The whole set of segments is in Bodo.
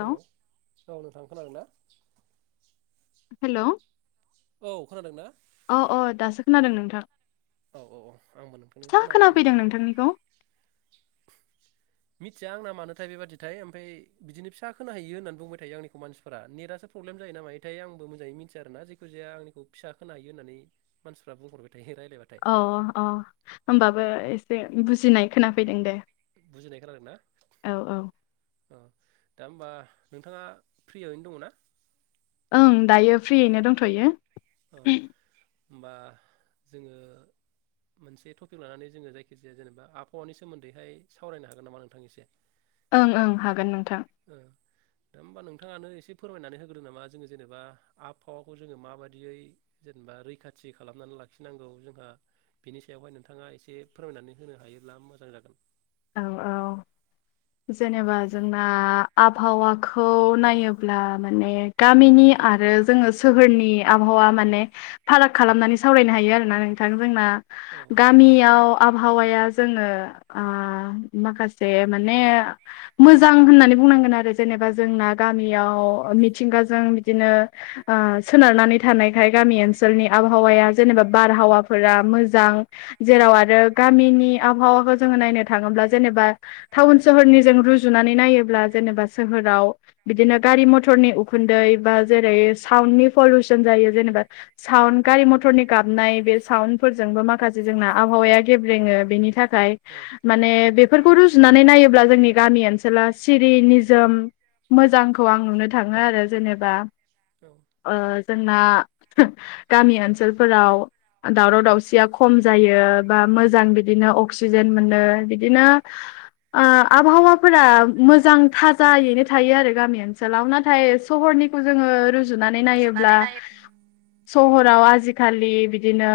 हेलौ औ नोंथां खोनादों ना? हेल'? औ खोनादों ना? अ अ दासो खोनादों नोंथां। औ औ औ आंबो नोंथांनो फिसा खोनागासिनो खोनाफैदों दं दे। नोंथांनिखौ मिथिया आंना मानोथाय बेबादिथाय ओमफ्राय बिदिनो फिसा खोन हायो होननानै बुंबाय थायो आंनिखौ मानसिफोरा नेटआ सोब प्रब्लेम जायो ना मायोथाय आंबो मोजाङै मिन्थिया आरोन जख जाया आंनिखौ फिसा खोनो हायो होननानै मानसिफोरा बुंहरबाय थायो रायज्लायबाय थाय अ अ होमबाबो एसे बुजिनाय खोनाफैदों दे औ औ। औ दा होमबा नोंथाङा फ्रियावनो दङ ना? ओं दायो फ्रियैनो दायो दंथ'यो फ्रियैनो दंथयो औ हबा जोङो मोनसे टपिक लानानै जोङो जायखिजाया जेनेबाबहावानि सोमोन्दैहाय सावरायनो हागोन नामा नोंथांनि एसे। ओं ओं हागोन नोंथां। ओ दा होमबा नोंथाङानो एसे फोरमायनानै होग्रो नामा जोङो जेनेबा आबहावाखौ जोङो माबायदियै। जेनेबा रैखाथि खालामनानै लाखिनांगौ जोंहा। बिनि सायावहाय नोंथाङा एसे फोरमायनानै होनो हायोब्ला मोजां जागोन। औ औ जेनेबा जोंना आबहावाखौ नायोब्ला माने गामिनि आरो जोङो। सोहोरनि आबहावा माने फाराग खालामनानै सावरायनो हायो आरोना नोंथां जोंना। औ गामियाव आबहावाया जोङो। माखासे माने मोजां होननानै बुंनांगोन आरो जेनेबा जोंना गामियाव मिथिंगाजों बिदिनो। सोनारनानै थानायखाय गामि ओनसोलनि आबहावाया जेनेबा बारहावाफोरा मोजां। जेराव आरो गामिनि आबहावाखौ जोङो नायनो थाङोब्ला जेनेबा टाउन सोहोरनि जों रुजुनानै नायोब्ला जेनेबा सोहोराव। बिदिनो गारि मथरनि उखुन्दै बा जेरै--साउडनि पलिउसन जायो जेनेबा साउन्ड गारि मटरनि गाबनाय बे साउन्डफोरजोंबो माखासे जोंना आबहावाया गेब्रेङो बेनि थाखाय ना औ माने बेफोरखौ रुजुनानै नायोब्ला जोंनि गामि ओनसोला सिरि निजोम। मोजांखौ आं नुनो थाङो आरो जेनेबा। औ। जोंना गामि ओनसोलफोराव। दावराव दावसिया खम जायो बा मोजां बिदिनो अक्सिजेन मोनो बिदिनो। ओ आबहावाफोरा मोजां थाज जायैनो थायो आरो गामि ओनसोलाव नाथाय सहरनिखौ जोंङो। गुजुनानै नायोब्ला रुजुनानै नायो सहराव आजिखालि बिदिनो।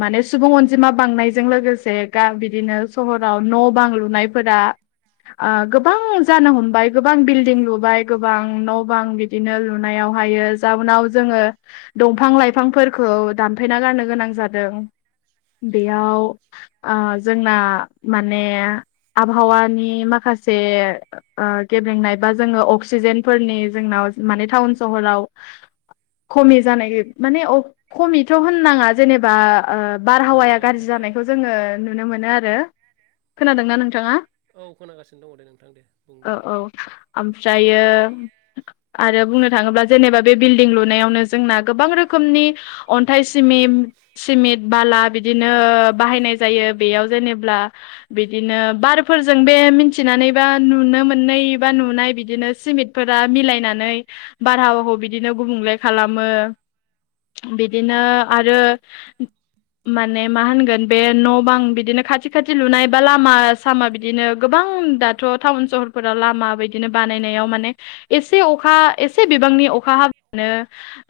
माने सुबुं अनजिमा बांनायजों लोगोसे दा बिदिनो सहराव न' बां लुनायफोरा गोबां जानो हमबाय। गोबां बिल्दिं लुबाय गोबां न' बां बिदिनो लु हायो जाउनाव जोङो दंफां लाइफांफोरखौ। दानफेना गारनो गोनां जादों उम बेयाव। जोंना माने आबहावानि माखासे गेब्लेंनाय बा जोङो अक्सिजेन फोरनि जोंनाव माने टाउन सहराव खमि जानाय माने खमिथ' होननाङा जेनेबा। बारहावाया गुबुंनायनि गाज्रि थाखाय जानायखौ जोङो नुनो मोनो आरो खोनादोंना नोंथाङा। औ खोनागासिनो दङ दे नोंथां दे बुं औ दे औ उम ओमफ्रायो। आरो बुं थाङोब्ला जेनेबा बे बिल्डिं लुनायावनो जोंना गोबां रोखोमनि अन्थाइ सिमि। सिमेन्ट बाला बिदिनो बाहायनाय जायो बेयाव जेनेब्ला। बिदिनो बारफोरजों बे मिथिनानैबा नुनो मोननै बा नुनाय बिदिनो सिमेन्ट। फोर मिलायनानै बारहावाखौ बिदिनो गुबुंले खालामो। बिदिनो आरो माने मा होनगोन बे न' बां बिदिनो खाथि खाथि लुनाय बा लामा आसामा बिदिनो गोबां दा थ' टाउन सहरफोराव लामा बिायदिनो बानायनायाव माने एसे अखा एसे बिबांनि अखा हाबानो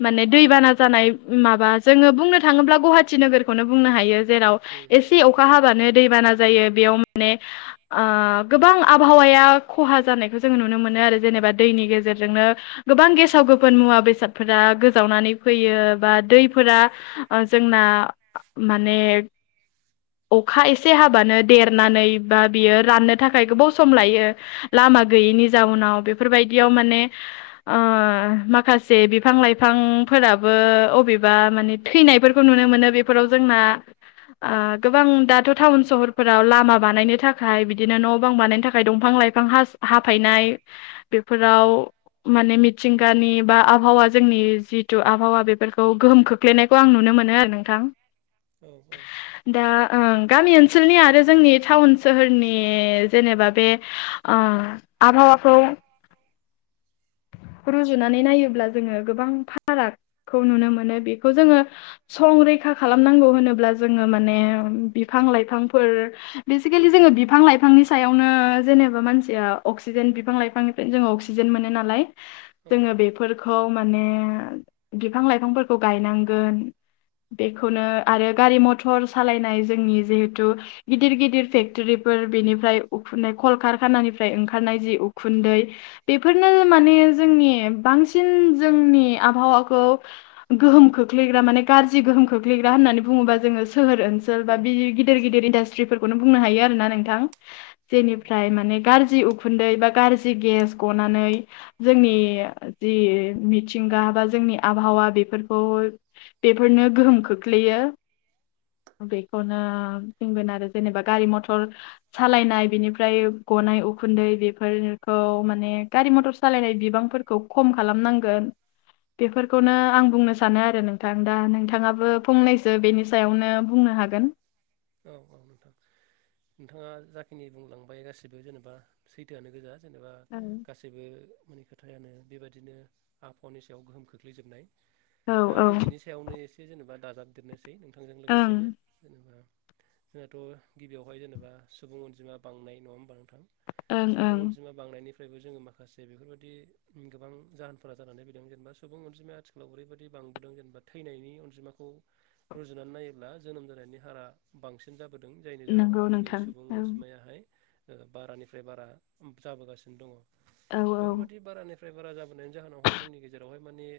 माने दैबाना जानाय। माबा जोङो बुंनो थाङोब्ला गुवाहाटिी नोगोरखौनो बुंनो हायो जेराव ए ए अखा हाबानो दैबाना जायो बेयाव माने गोबां आबहावाया खहा जानायखौ जोङो नुनो मोनो आरो जेनेबा दैनि गेजेरजोंनो गोबां गेसाव गोफोन मुवा बेसादफोरा गोजावनानै फैयो बा दैफोरा जोंना माने अखा एसे एसे हाबानो देरनानै बा बियो राननो थाखाय गोबाव सम लायो लामा गैयिनि जाउनाव बेफोरबायदियाव माने माखासे बिफां लाइफांफोराबो अबेबा माने थैनायफोरखौ नुनो मोनो बे ाव जोंना गोबां थ' टाउन सहरफोराव लामा बानायनो थाखाय बिदिनो न' बां बानायनो थाखाय दंफां लाइफां हा-हाफायनाय बेफोराव माने मिथिंगानि बा आबहावा जोंनि जिथु आबहावा बेफोरखौ गोहोम खो खोलैनायखौ आं नुनो मोनो आरो नोंथां। उम औ औ दा ओ गामि ओनसोलनि आरो जोंनि टाउन सोहोरनि जेनेबा बे ओ आबहावाखो आरोनो रुजुनानै नायोब्ला जोङो गोबां फारागखौ नुनो मोनो बेखौ जोङो संरैखा खालामनांगौ होनोब्ला जोङो माने बिफां लाइफांफोर बेसिकेलि जोङो बिफां लाइफांनि सायावनो जेनेबा मानसि अक्सिजेन बिफां लाइफांनि जो अक्सिजेन मोन नाल औ जों उम बे फोरखौ माने बिफां लाइफांफोरखौ गायनांगोन। बेखौनो आरो गारि मथर सालायनाय जोंनि जिहेथु गिदिर गिदिर फेक्ट'रिफोर बेनिफ्राय उखुन्दै कलकारखानानिफ्राय ओंखारनाय जि उखुन्दै बेफोरनो माने जोंनि बांसिन जोंनि आबहावाखौ गोहोम खोख्लैग्रा माने गाज्रि गोहोम खोख्लैग्रा होननानै बुङोबा जोङोह ओन ओनस बा गिदिर गिदिर इडास्ट्रिफोरखौनो बुंनो हायो आरोोना नोंथां। औ जेनिफ्राय माने गाज्रि उखुन्दै बा गाज्रि गेस गनानै जोंनि जि मिथिंगा बा जोंनि आबहावा बेफोरखौ बेफोरनो गोहोम खोख्लैयो। बेखौनो बुंगोन आरो जेनेबा गारि मथर सालायनाय बिनिफ्राय गनाय उखुन्दै बेफोरखौ माने गारि मथर सालायनाय बिबांफोरखौ खम खालामनांगोन। बेफोरखौनो आं बुंनो सानो आरो नोंथां दा नोंथाङाबो फंनैसो बेनि सायावनो बुंनो हागोन। औ औ नोंथां नोंथाङा जाखिनि बुंलांबाय गासिबो जेनेबा सैथोआनो गोजा। जेनेबा ओं गास गेबो माने खोथायानो बेबायदिनो आबहावानि सायाव गोहोम खोख्लैजोबनाय। औ दा आंबो बिनि सायावनो एसे जेनेबा दाजाबदेरनोसै नोंथांजों ओं लोगोसेनो जेनेबा जोंहाथ' गिबियावहाय जेनेबा सुबुं अनजिमा बांनाय नङाहोनबा नोथां ओं सुबुं ओं अनजिमा। बांनायनिफ्रायबो जोङो माखासे बेफोरबायाददि गोबां जाहोनफोरा जानानै फैदों जेनेबा सुबुं अनजिमाया आथिखालाव ओरैबायदि बांबोदों जेनेबा थैनायनि अनजिमाखौ रुजुनानै नायोब्ला जोनोम जानायनि हारा। बांसिन जाबोदों जायनि नंगौ जाहोनावहाय दिनै नोंथां सुबुं औ अनजिमायाहाय बारानिफ्राय बारा जाबोगासिनो दङ औ बेफोरबायाददि बारानिफ्राय फ्राय बारा जाबोनायनि जाहोनावहाय जोंनि गेजेरावहाय माने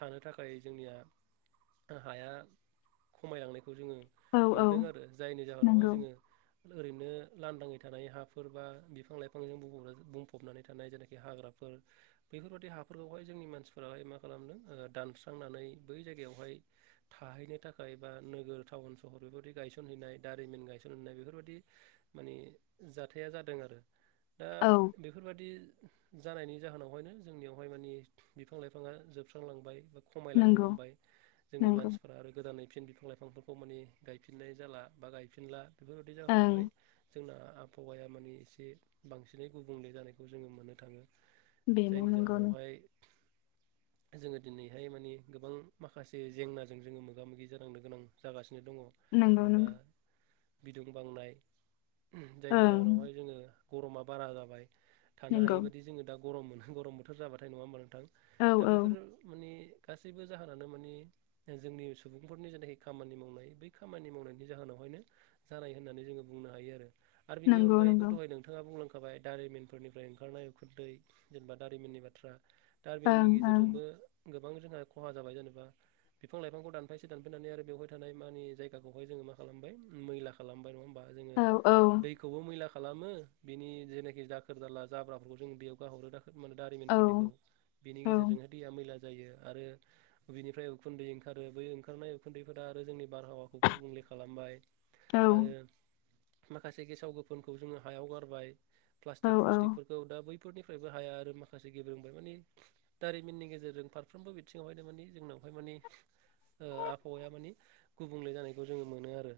थानो थाखाय जोंनिया हाया खमायलांनायखौ जोङो औ औ मोनदों आरो जायनि जाहोनावहाय नंगौ जोङो ओरैनो लांदाङै थानाय हाफोर बा बिफां लाइफांजों बुं बुंफबनानै थानाय जायनाखि हाग्राफोर बैफोरबायि हाफोरखौहाय जोंनि मानसिफोराहाय मा खालामदों दानस्रांनानै बै जायगायावहाय थाहैनो थाखाय बा नोगोर टाउन सहर बेबायदि गायसनहैनाय दारिमिन गायसनहनाय बेफोरबायादि माने जाथाया जादों आरो दा औ बे बेफोरबायदि जानायनि जाहोनावहायनो जोंनियावहाय मानि बिफां लाइफांङा जोबस्रांलांबाय बा खमायलांनो नंगौ हमबाय जोंनि नंगौ मानसिफ्रा आरो गोदानै फिन बिफां लाइफांफोरखौ माने गायफिननाय जाला बा गायफिनला बेफोरबायदि जाहोनावहाय ओं जोंना आबहावाया मानि एसे बांसिनै गुबुंले जानायखौ जोंङो मोननो थांङो। बेनो जायनि नंगौ नों- जाहोनावहाय जोङो दिनैहाय मानि गोबां माखासे जेंनाजों जोंङो मोगा मोगि जानांनो गोनां जागासिनो दंङ। नंगौ जेनेबा नंगौ बिदुं बांनाय जायनि ओं जाहोनावहाय जोंङो गरमा बारा जाबाय थानो नंगौ हायि बायदि जोंङो दा गरम मोनो गरम बोथोर जाबाथाय नङा होमबा नोंथां। औ दा औ बेफोरो माने गासैबो जाहोनानो मानि जोंनि सुबुंफोरनि जेनाखि खामानि मावनाय बै खामानि मावनायनि जाहोनावहायनो जानाय होननानै जोंङो बुंनो हायो आरो आरो बिनि नंगौ अनगायैबो नंगौ दहाय नोंथां नोंथाङा बुंलांखाबाय दारिमिनफोरनिफ्राय ओंखारनाय उखुन्दै जेनेबा दारिमिननि बाथ्रा टाबिननि ओं ओं गेजेरजोंबो गोबां जोंहा खहा जाबाय जेनेबा बिफां लाइफांखौ दानफायसे दानफायनानै आरो बेवहाय थानाय मानि जाय बिखौहाय जोंङो मा खालामबाय मैला खालामबाय नङा होमबा जोंङो औ औ दैखौबो मैला खालामो बिनि जेनाखि दाखोर दाला जाब्राफोरखौ जों बेयाव गाहरोना औ दारिमिनफोरनिखौ बिनि औ गेजेरजोंहाय दैया मैला जायो आरो बिनिफ्राय उखुन्दै ओंखारो बै ओंखारनाय उखुन्दैफोरा आरो जोंनि बारहावा गुबुंले खालामबाय औ आरो माखासे गेसाव गोफोनखौ जोङो हायाव गारबाय औ प्लास्टिक औ फल्टि दा बैफोरनिफ्रायबो हाया आरो माखासे गेब्रेंबाय माने दारिमिननि गेजेरजों फारफ्रोमबो बिथिंङाव हायमाने जोंनावहाय मानि आबहावाया मानि गुबुंले जानायखौ जोंङो मोनो आरो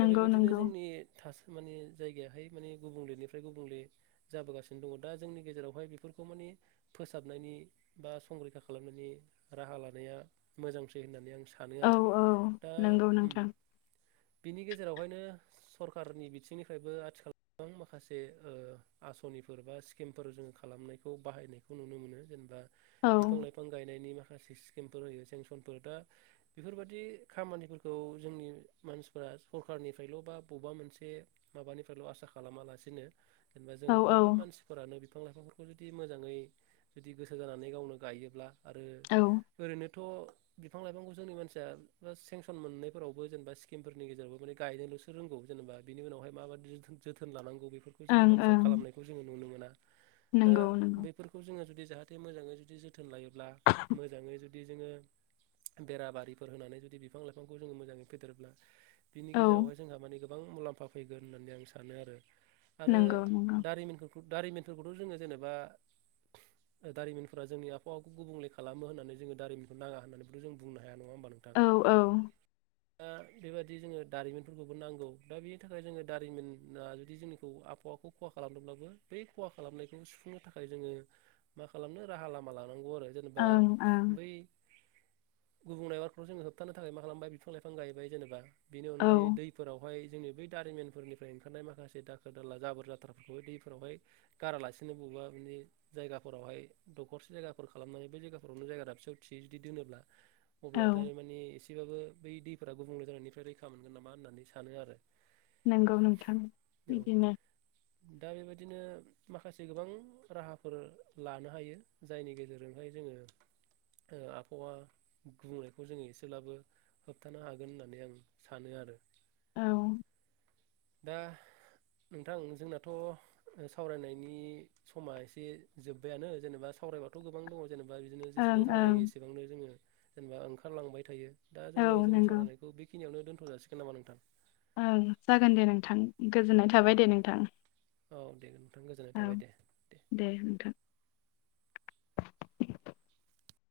दा बेबादिनो नंगौ जोंनि थास माने जायगायाहाय माने गुबुंलेनिफ्राय गुबुंले जाबोगासिनो दङ दा जोंनि गेजेरावहाय बेफोरखौ माने फोसाबनायनि बा संरैखा खालामनायनि राहा लानाया मोजांसै होननानै आं सानो औ आरो औ दा नंगौ उम नोंथां बिनि गेजेरावहायनो सरखारारनि बिथिंनिफ्रायबो आथिखाल गोबां माखासे आसनिफोर बा स्किमफोर जोंङो खालामनायखौ बाहायनायखौ नुनो मोनो जेनेबा औ बिफां लाइफां बिफां गायनायनि माखासे स्किमफोर होयो सेंसनफोर दा बेफोरबायदि खामानिफोरखौ खौ जोंनि मानसिफोरा सरखारारनिफ्रायल' बा बबेबा मोनसे- माबानिफ्रायल' आसा खालामालासिनो जेनेबा जों औ औ बयबो मानसि- फोरानो बिफां लाइफांफोरखौ जुदि मोजांङै जुदि गोसो जानानै गावनो गायोब्ला आरो- औ ओं ओरैनोथ' बिफां लाइफांखौ जोंनि मानसिया- मोननायफोरावबो जेनबा स्कमफोरनि गेजेरावबो गायनोल'सो रोंगौ जेनेबा बि उनावहाय माबादि- जोथोन लानांगौ बेफोरखौ- जोंनि मानसिया ओं खालामनायखौ जोंङो नुनो मोना दा नंगौ नंगौ बेफोरखौ जोंङो जुदि जाहाथे मोजांङै जुदि जों जोथोन लायोब्ला मोजांङै जुदि जोंङो बेरा बारिफोर होनानै जुदि बिफां लाइफां जों मोजांङै फेदेरोब्ला बिनि औ गेजेरावहाय जोंहा माने गोबां- गोबां मुलाम्फा फैगोन होननानै आं सानो आरो आरो नंगौ नंगौ दारिमिनखौ दारिमिनफोरखौथ' जोंङो जेनेबा दारिफोरा जोंनि आबहावाखौ गुबुंले खालामो होननानै जोंङो दारिमिनखौ नाङा होननानैबोथ' जों बुंनो हाया नङा होमबा नोंथां औ औ- दा बेबायदि जोंङो दारिमिनफोरखौबो नांगौ दा बेनि थाखाय जोङो दारिमिना जुदि जोंनिखौ आबहावाखौ- खहा खालामदोंब्लाबो बे खहा खालामनायखौ सुफुंनो थाखाय जोंङो- मा खालामनो राहा लामा लानांगौ आरो जे- जेनेबा ओं बै गुबुंनाय बारखौ जोंङो होबथानो- थाखाय मा खालामबाय बिफां लाइफां गायबाय जेनेबा बेनि अनगायै दैफोरावहाय जोंनि बै दारिमिन- फोरनिफ्राय ओंखारनाय माखासे दाखोर दाला जाबोर जाथ्राफोरखौ दैफोरावहाय गारालासिनो बबेबा माने जायगाफोरावहाय दखरसे जायगाफोर खालामनानै बे जायगाफोरावनो जायगा दाबसे थियै जुदि दोनोब्ला औ औ अब्लाथाय मानि एसेबाबो बै दैफोरा गुबुंले जानायनिफ्राय रैखा मोनगोन नामा होननानै सानो आरो। नोंगौ नोंथां औ बिदिनो दा बेबायदिनो माखासे गोबां राहाफोर लानो हायो जायनि गेजेरजोंहाय जोङो। ओ आबहावा गुबुंनायखौ जोङो एसेब्लाबो। होबथानो हागोन होननानै आं सानो आरो। औ। दा नोंथां जोंनाथ' ओ सावरायनायनि समा एसे जोब्बायानो जेनेबा सावरायबाथ' गोबां दङ जेनेबा बिदिनो जेसेनो ओं सावरायो एसेबांनो जोङो जेनेबा ओंखारलांबाय थायो दा जोङो औ जोंनि नंगौ सावरायनायखौ बेखिनियावनो दोनथ' जासिगोन नामा नोंथां? ओं जागोन दे नोंथां गोजोननाय औ थाबाय औ दे नोंथां औ दे नोंथां गोजोननाय औ थाबाय दे दे नोंथां